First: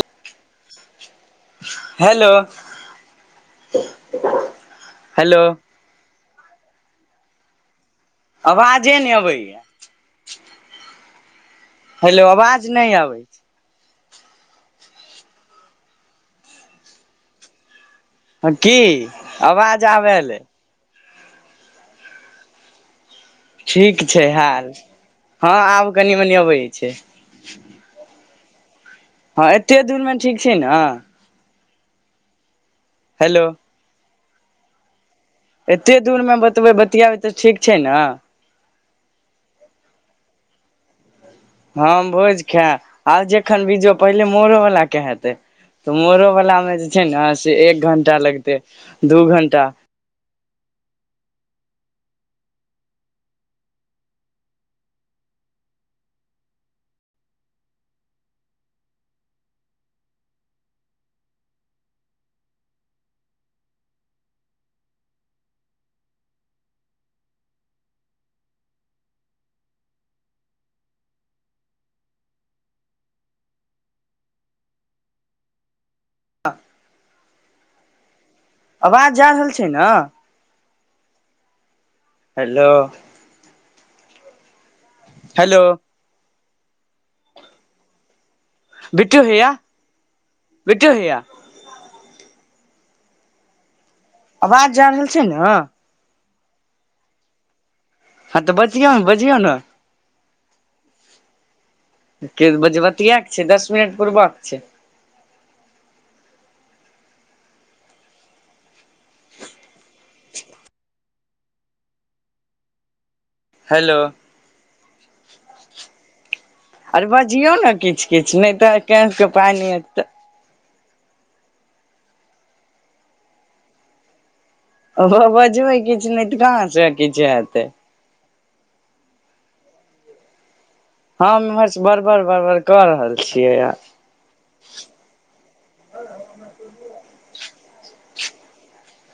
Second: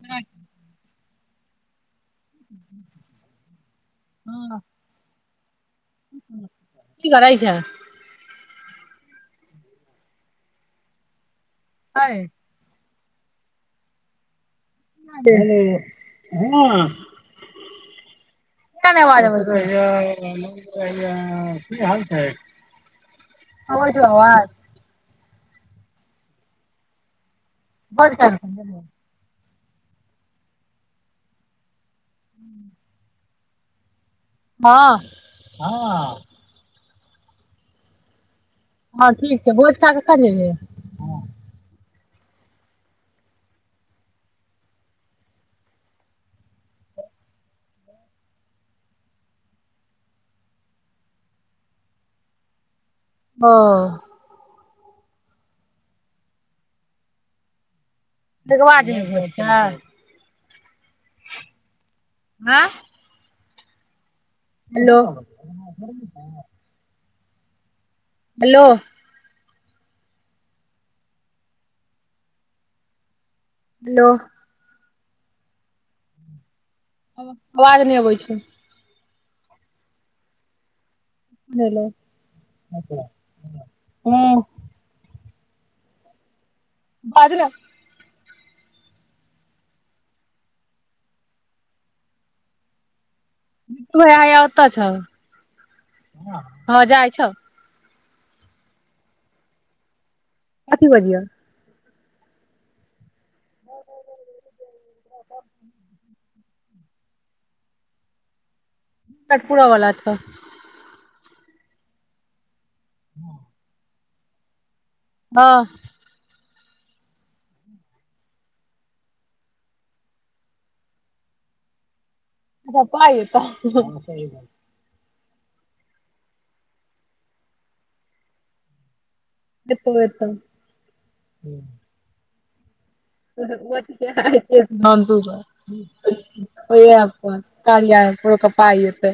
हँ [unintelligible] [unintelligible] [inaudible] हेलो हँ हेलो की करै छ आवाजे नहि अबैए हलो किया आवाज नहि आबै [unintelligible] हँ ह की आवाज आबैलै आ की हाल छै अबैत छौ ठीक छै आवाज हाल हँ आब कनि मनि अबै छै बाद क समझ [unintelligible] हँ एते दूर मे ठीक छै ने हू [unintelligible] हेलो हँ एते दूर हँ मे बतबै ब िया भी तऽ ठीक छै ने हँ ठीक छै भोज ख क क जेबै हम भोज खाय आर जखन बीजो पहिले मोड़ोवलाके हेतै तऽ मोरोवलामे जे छै ने से एक घण्टा लगतै दू घण्टा हँ बा जे होइ छै [unintelligible] आँ हेलो। हेलो। दो। आवाज नहि अबै छै। आवाज जा रहल छै ने। हलो। हेलो अच्छा। हँ हेलो बाजन बीटू होा बीटू होा ह। भइ अह आता आवाज जा छ। रहल छै ने हँ जाइ छ। हँ तऽ बचििय ने बचििय ने। कथी बिियौ। क बजी बात। क आ छै दस मिनट पूब आ। कठपुरा वाला थ। ह। हेलो। वाह। आर बजियौ ने किछु किछु नहि तऽ कसके पाइ नहि हत तै। अच्छ प त। ओ बजबै किछु नहि तऽ कहाँसँ किछु हेतै। दप बेत। हँर् बरबर बरबर। क ब। क प क पाइतै।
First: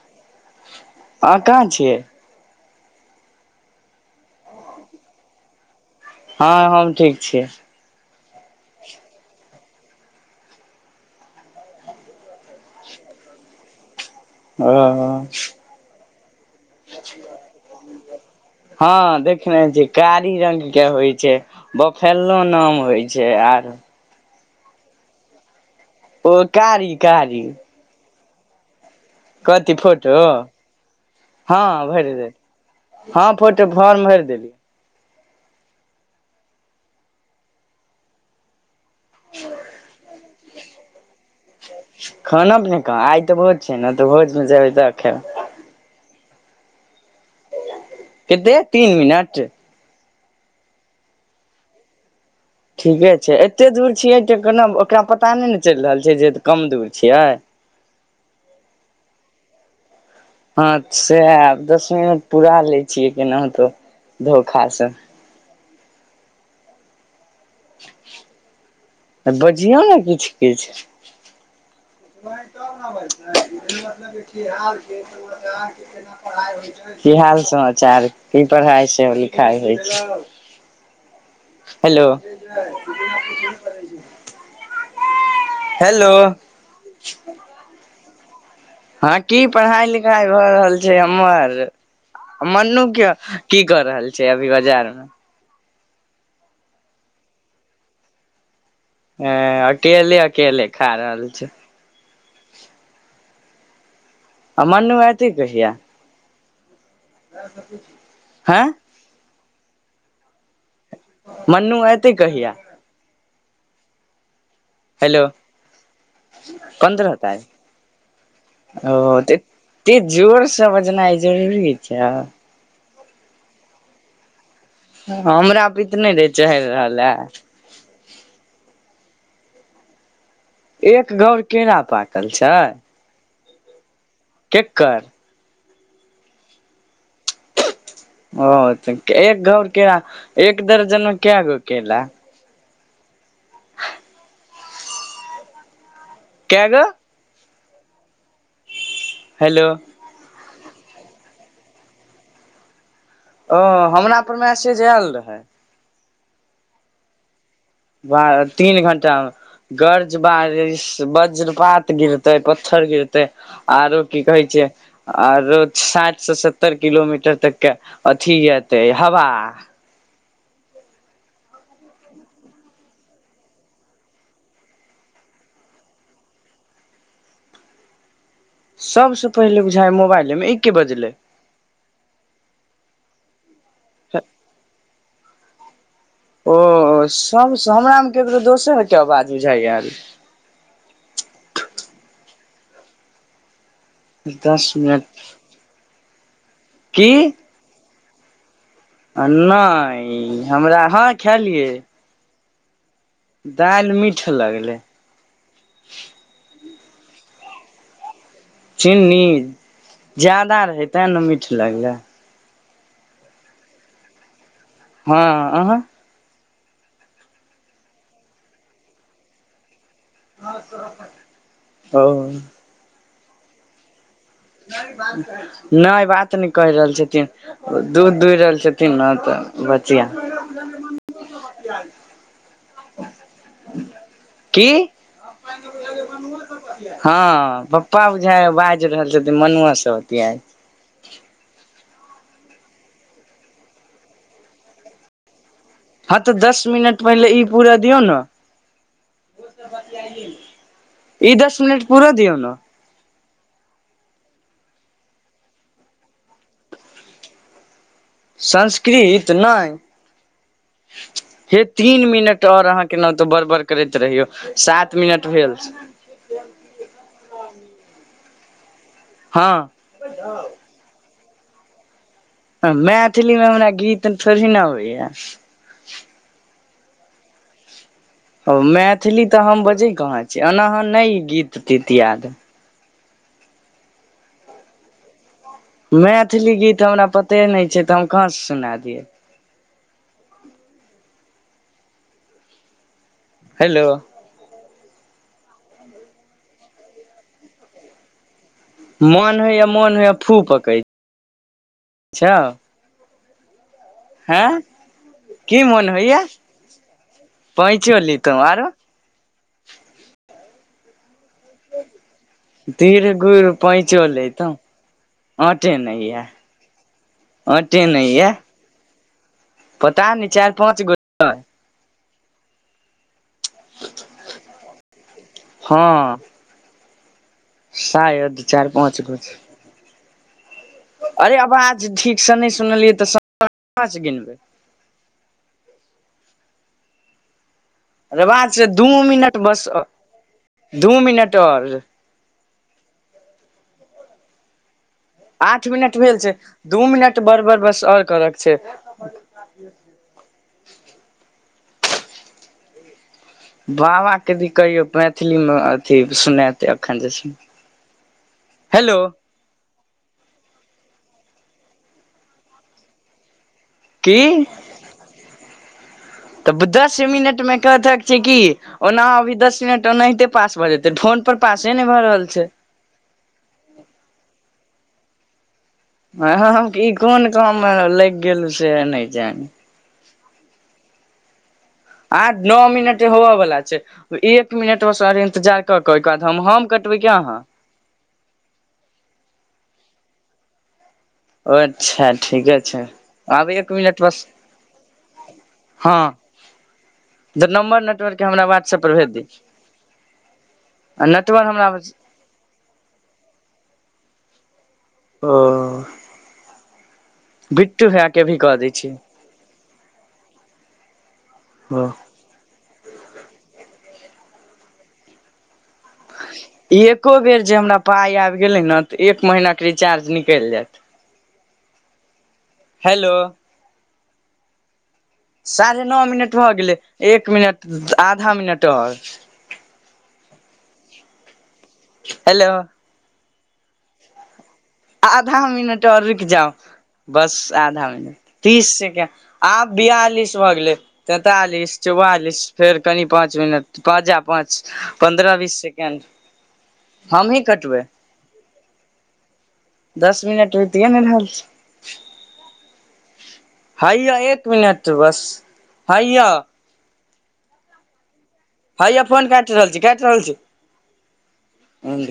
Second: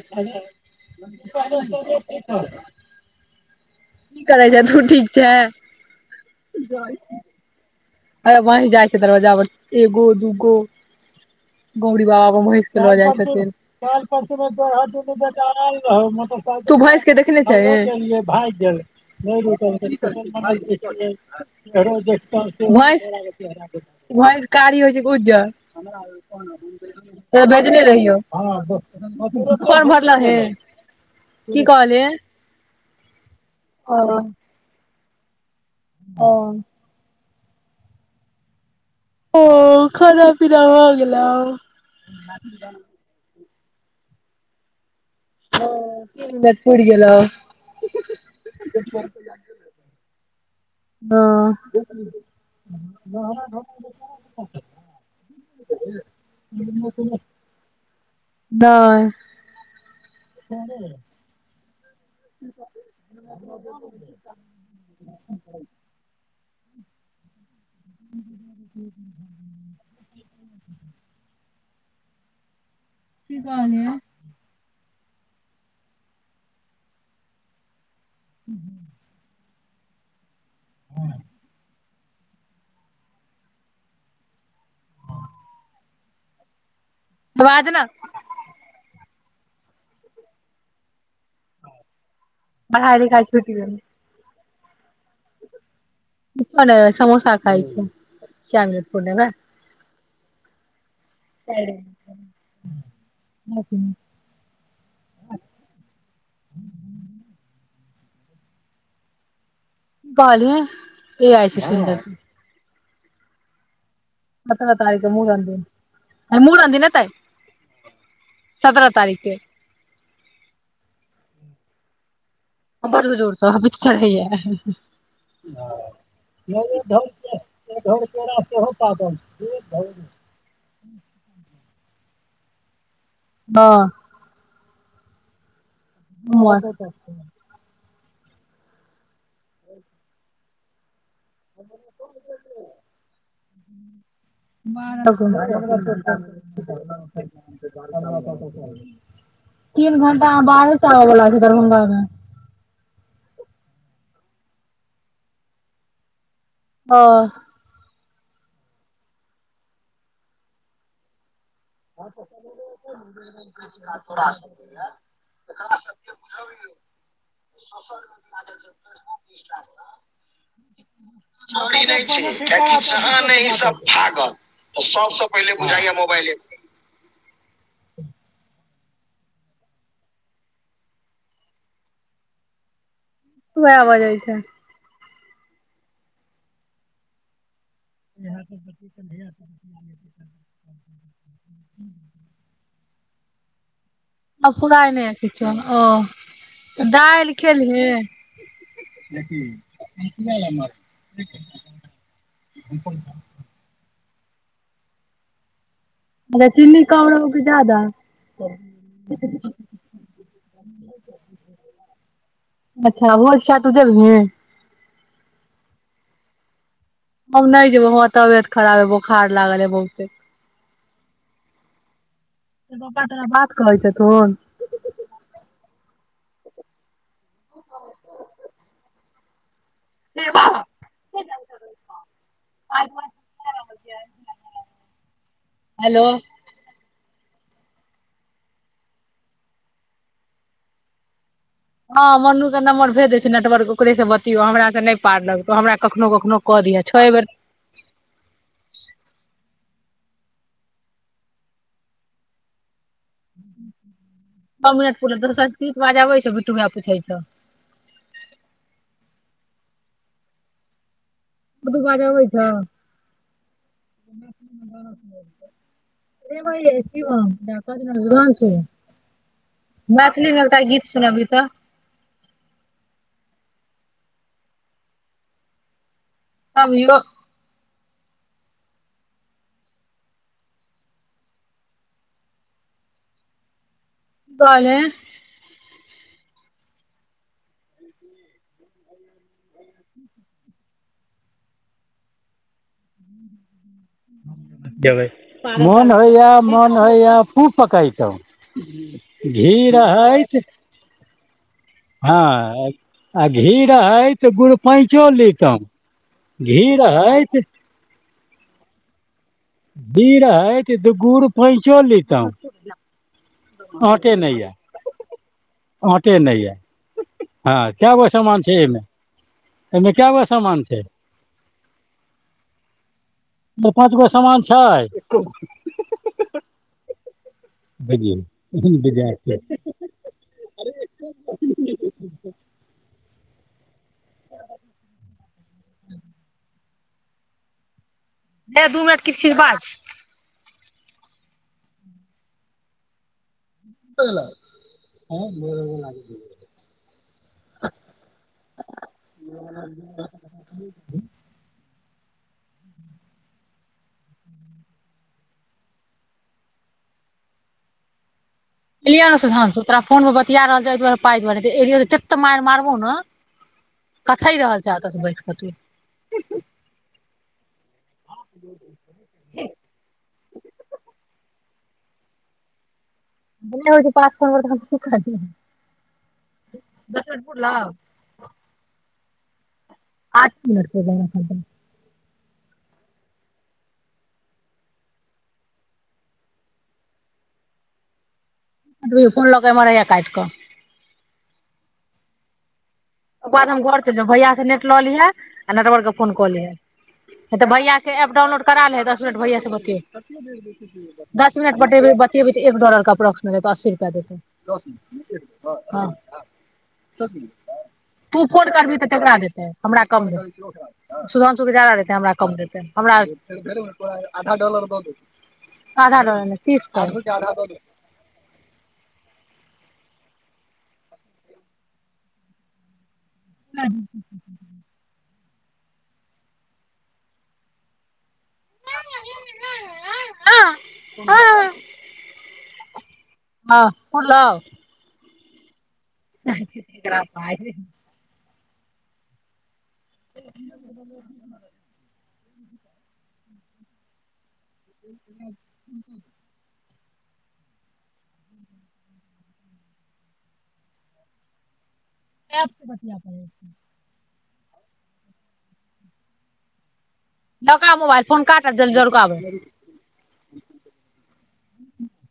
अहाँ कहाँ छियै [unintelligible] की करै छ तू ठीक छ। हँ हम ठीक छियै। ह वही जाइ छै दरवाजा पर एगो दूगो गौरी बाबा पर वहीष के लऽ जाइ छथिन। ओ द बेल रह। तू भस के देखने छ गेल। भ हँ देखने छियै कारी रंग के होइ छै बफेल्लो नाम होइ छै आर भ। कारी होइ छै क ज। ओ कारी त भेजने रहियौ। हँ। कथि फोटो, हँ की कहले भरि देलियै, हँ फोटो फार्म भरि देलियै। आं। ओ खाना पीना भ गेलै। खाना पीना कहाँ आइ तऽ भोज छै ने त भोज मे जेबै द के। ओ पड़ गेलेल। कते तीन मिनट। हँ। ठीके छै, एतेक दूर छियै त हमरा केना ओकरा पता नहि ने चलि रहल छै जे कम दुर नहि छियै। अच्छा। हुं, पुरा लै छियै केनाहुतो धोखा से। [unintelligible] आ बजियौ ने किछु किछु। लाइट आफ इहे की बजतै, कहलियै मतलब कि हाल। की हाल समाचार। की पढ़ाइ छै लिखाइ होइ छै। [unintelligible] हेलो। हेलो। बाज ने। हं की पढ़ाई लिखाई भए रहल छै? ओमहर, मनु पढ़ाइ के लिखाइ छुटि की गेल क रहल छै दुइ हजार मे। किछो नो समोसा खाय छै। चल ने पुरै ले। अकेले अकेले खाइ [unintelligible] अ [unintelligible] आ मनु एतै कहिया? [inaudible] हें। कहलियै। ए आइ छै मनु सुनि एतै रहल कहिया? सत्रह तारीख के हेलो मूड़न दिन मूड़न दिन एतै पंद्रअ तारीक सत्रह औ तारीख के त एते जोर से बजनाय जरूरी चा। अ बड़ बुजुर्ग सब विध करै या। हमरा पे इ ते नै रहै चहेड़ रहल अय। [unintelligible] एक घौर केरा। पाकल छै। हं। कल। सोमवारे के एतै। औ ते के एक घोर केरा एक दर्जन मे काएगो केला। [unintelligible] [unintelligible] [unintelligible] कए गो हेलो तीन घन बा हां बाढ़ो सब आबै बला छै दरभंगा मे। औ हमरा पर मेसैज आएल रहै। औ। बा तीन घंटा मे गर्ज बारिश बज्र पात गिरते, पत्थर गिरते आरो की कहे छै आरो साएठ से सत्तर किलोमीटर तक के अथी एते हवा। [unintelligible] नै छै लेकिन जहां ने ई सब भागल सबसे पहिले बुझाय या मुबाएले ऊंह। सबसे पहिले बुझाय मुबाइलेमे इ कि बजलै। उहाए बजैय छै। औ सब स हमरा मे केकरो दोसर के अवाज बुझाय याएल। आ दस पुराय नै मिनट किछो औ। दाएल खेलिये। [inaudible] आ नै हमरा हां खेलियै। [unintelligible] दाएल मीठ लगलै। अच्छा चिन्नी कम रहो की जादा। चीनी जादा रहय ताय नै मीठ लगलै। अच्छा भोज खाय तू जेभी। हँ आहा हम नहि जेबै वं तबियत खराब हे बोखार लागल हे बहुत ओ पप्पा बात कहै छ तन नहि बात नहि कहि रहल छथिन उ दूध दूह रहल छथिन ना। त बचिया की हेलो हँ पप्पा बुझा बाजि रहल छथि मनआसँ होत हँ मनू के नम्बर भेज दै छै नेटवर्क ओकरे से बतियौ हमरा से नहि पार लगत हँ तऽ दस मिनट पहिनेे ई पूरा दियौ ने ई दस मिनट पूरा दिऔ ने छ मिनट पू दोसरी बाज आबै छ बि्टू भ पूछै छ [unintelligible] संस्कृत नहि हे उर्दू तीन बाजऽ आबै मिनट छौ आओर अहाँ के न तो बड़ बड़ करैत रहियौ सात मिनट भेल ह हँ मैथिलीमे एकटा गीत सुनबी तऽ [unintelligible] मैथिलीमे हमरा गीत थोड़ी न होइ ह अबो ओ मैथिली तऽ हम बजै कहाँ छी एनााँ नहि ई गीत तीत याद गाले मैथिली गीत हमरा पते नहि छै तऽ हम कहाँसँ सुना दियै [unintelligible] हेलो मन होइया मन होइया खूब पकतहु मन होइया मोन होए फू पकै छै हँ आे है त हँ गुर पैचो लेत की मोन होइया घी है त आर बीड़ हइट द गूर पैचो लता धीर गुड़ पैंचो आऑटे नहि लेतौ यए आटे ऑटे ये नहि यऽ हँ आटे कए गो नहि ये समान छै एहिमे ह [inaudible] पता न चारि पाँच गोट। द पाँच गो सामान छै। हँ। साह अध चारि बुझियौ पाँच गज। बेजारके अरे आवाज ठीकसँ नहि सुनलियै तऽ गिनबै अे बच दे दू मिनट किछ मिनिनट किछ बाज बस दू मिनट आओर। ल। आठ मिनट भेल छै दू मिनट बरबर बस आओर करक छै। बाबाेदी कहियौ मैथिलीमे अथी सुनेतै एखन जे छै। हेलो किय ने सुधंशु तोरा फोन मे बिया रहल छै एहिहि दुआरे। पाय देब नेऽ ए त ततऽ मार मारबौ ने। की कथ ही रहल छैतऽ बैस कत। तऽ दस मिनट मे कहतक छै किी ओना अभी दस मिनट ओनाहिते पास भऽ जेतै ढो। पर पासे नहि भए रहल छै। ब हो पासक। ख खाद ह। आ ई कोन काम लागि गेल से नहि। जानी। आठ मिनटके बना खर। आ नओ मिनट होबयवला छै एक मिनटमे सरे इंतजार कऽ कऽ ओहिके बाद हम हम कटबै क अहाँ। त कोन लोक म रहै य काट कऽ। ओ अच्छा ठीके छै। ओकर बाद आब हम एक घर मिनट चल बस भैया से नेट लऽ लिहे आ नेटवर्कके हँ फोन क लहे तऽ भैया नम्बर के एप नेटवर्कके डाउनलोड हमरा करा व्हाट्सऐप लेहे पर दस भेज मिनट दी भैय बत आ दस नेटवर्क मिनट हमरा बतेब बतेबै तऽ एक डॉलर के अपो्स देत अस्सी रुपआ देतौ। दस। ओ भट। तू फोन करबही तऽ ककरा देतै हमरा कम देतै सुधंशुके जादा हँ देतै हमरा कम देतै हमरा। अधा डोलर दौत। एको बेर जे हमरा पाइ आबि गेलै ने त एक महिना। बकरी च अर्जनी क जा। हेलो। साढ़े नओ मिनट भऽ गेलै एक मिनट। आधा मिनटर। ह। हेलो। हँ कन ल। आधा मिनट एकटा और रूइक जाउ बस पाइ आधा मिनट। तीस सेकेण्ड आब बियालिस भऽ गेलै तैंतालिस चौआालिस फेर कनि। पाँच मिनट प जा पाँच पन्द्र बीस सेकेंड हमही कटबै? दस मिनट बीतिये ने रहल छै। सँ बतिया कर हैया एक मिनट बस हइया। ल' क' आ मोबाइल। फोन काटब जल्दी हैया फोन रुकाबै काटि रहल छी। काटि रहल छी।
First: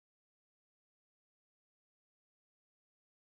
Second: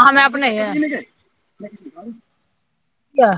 आहाँ में अपने या?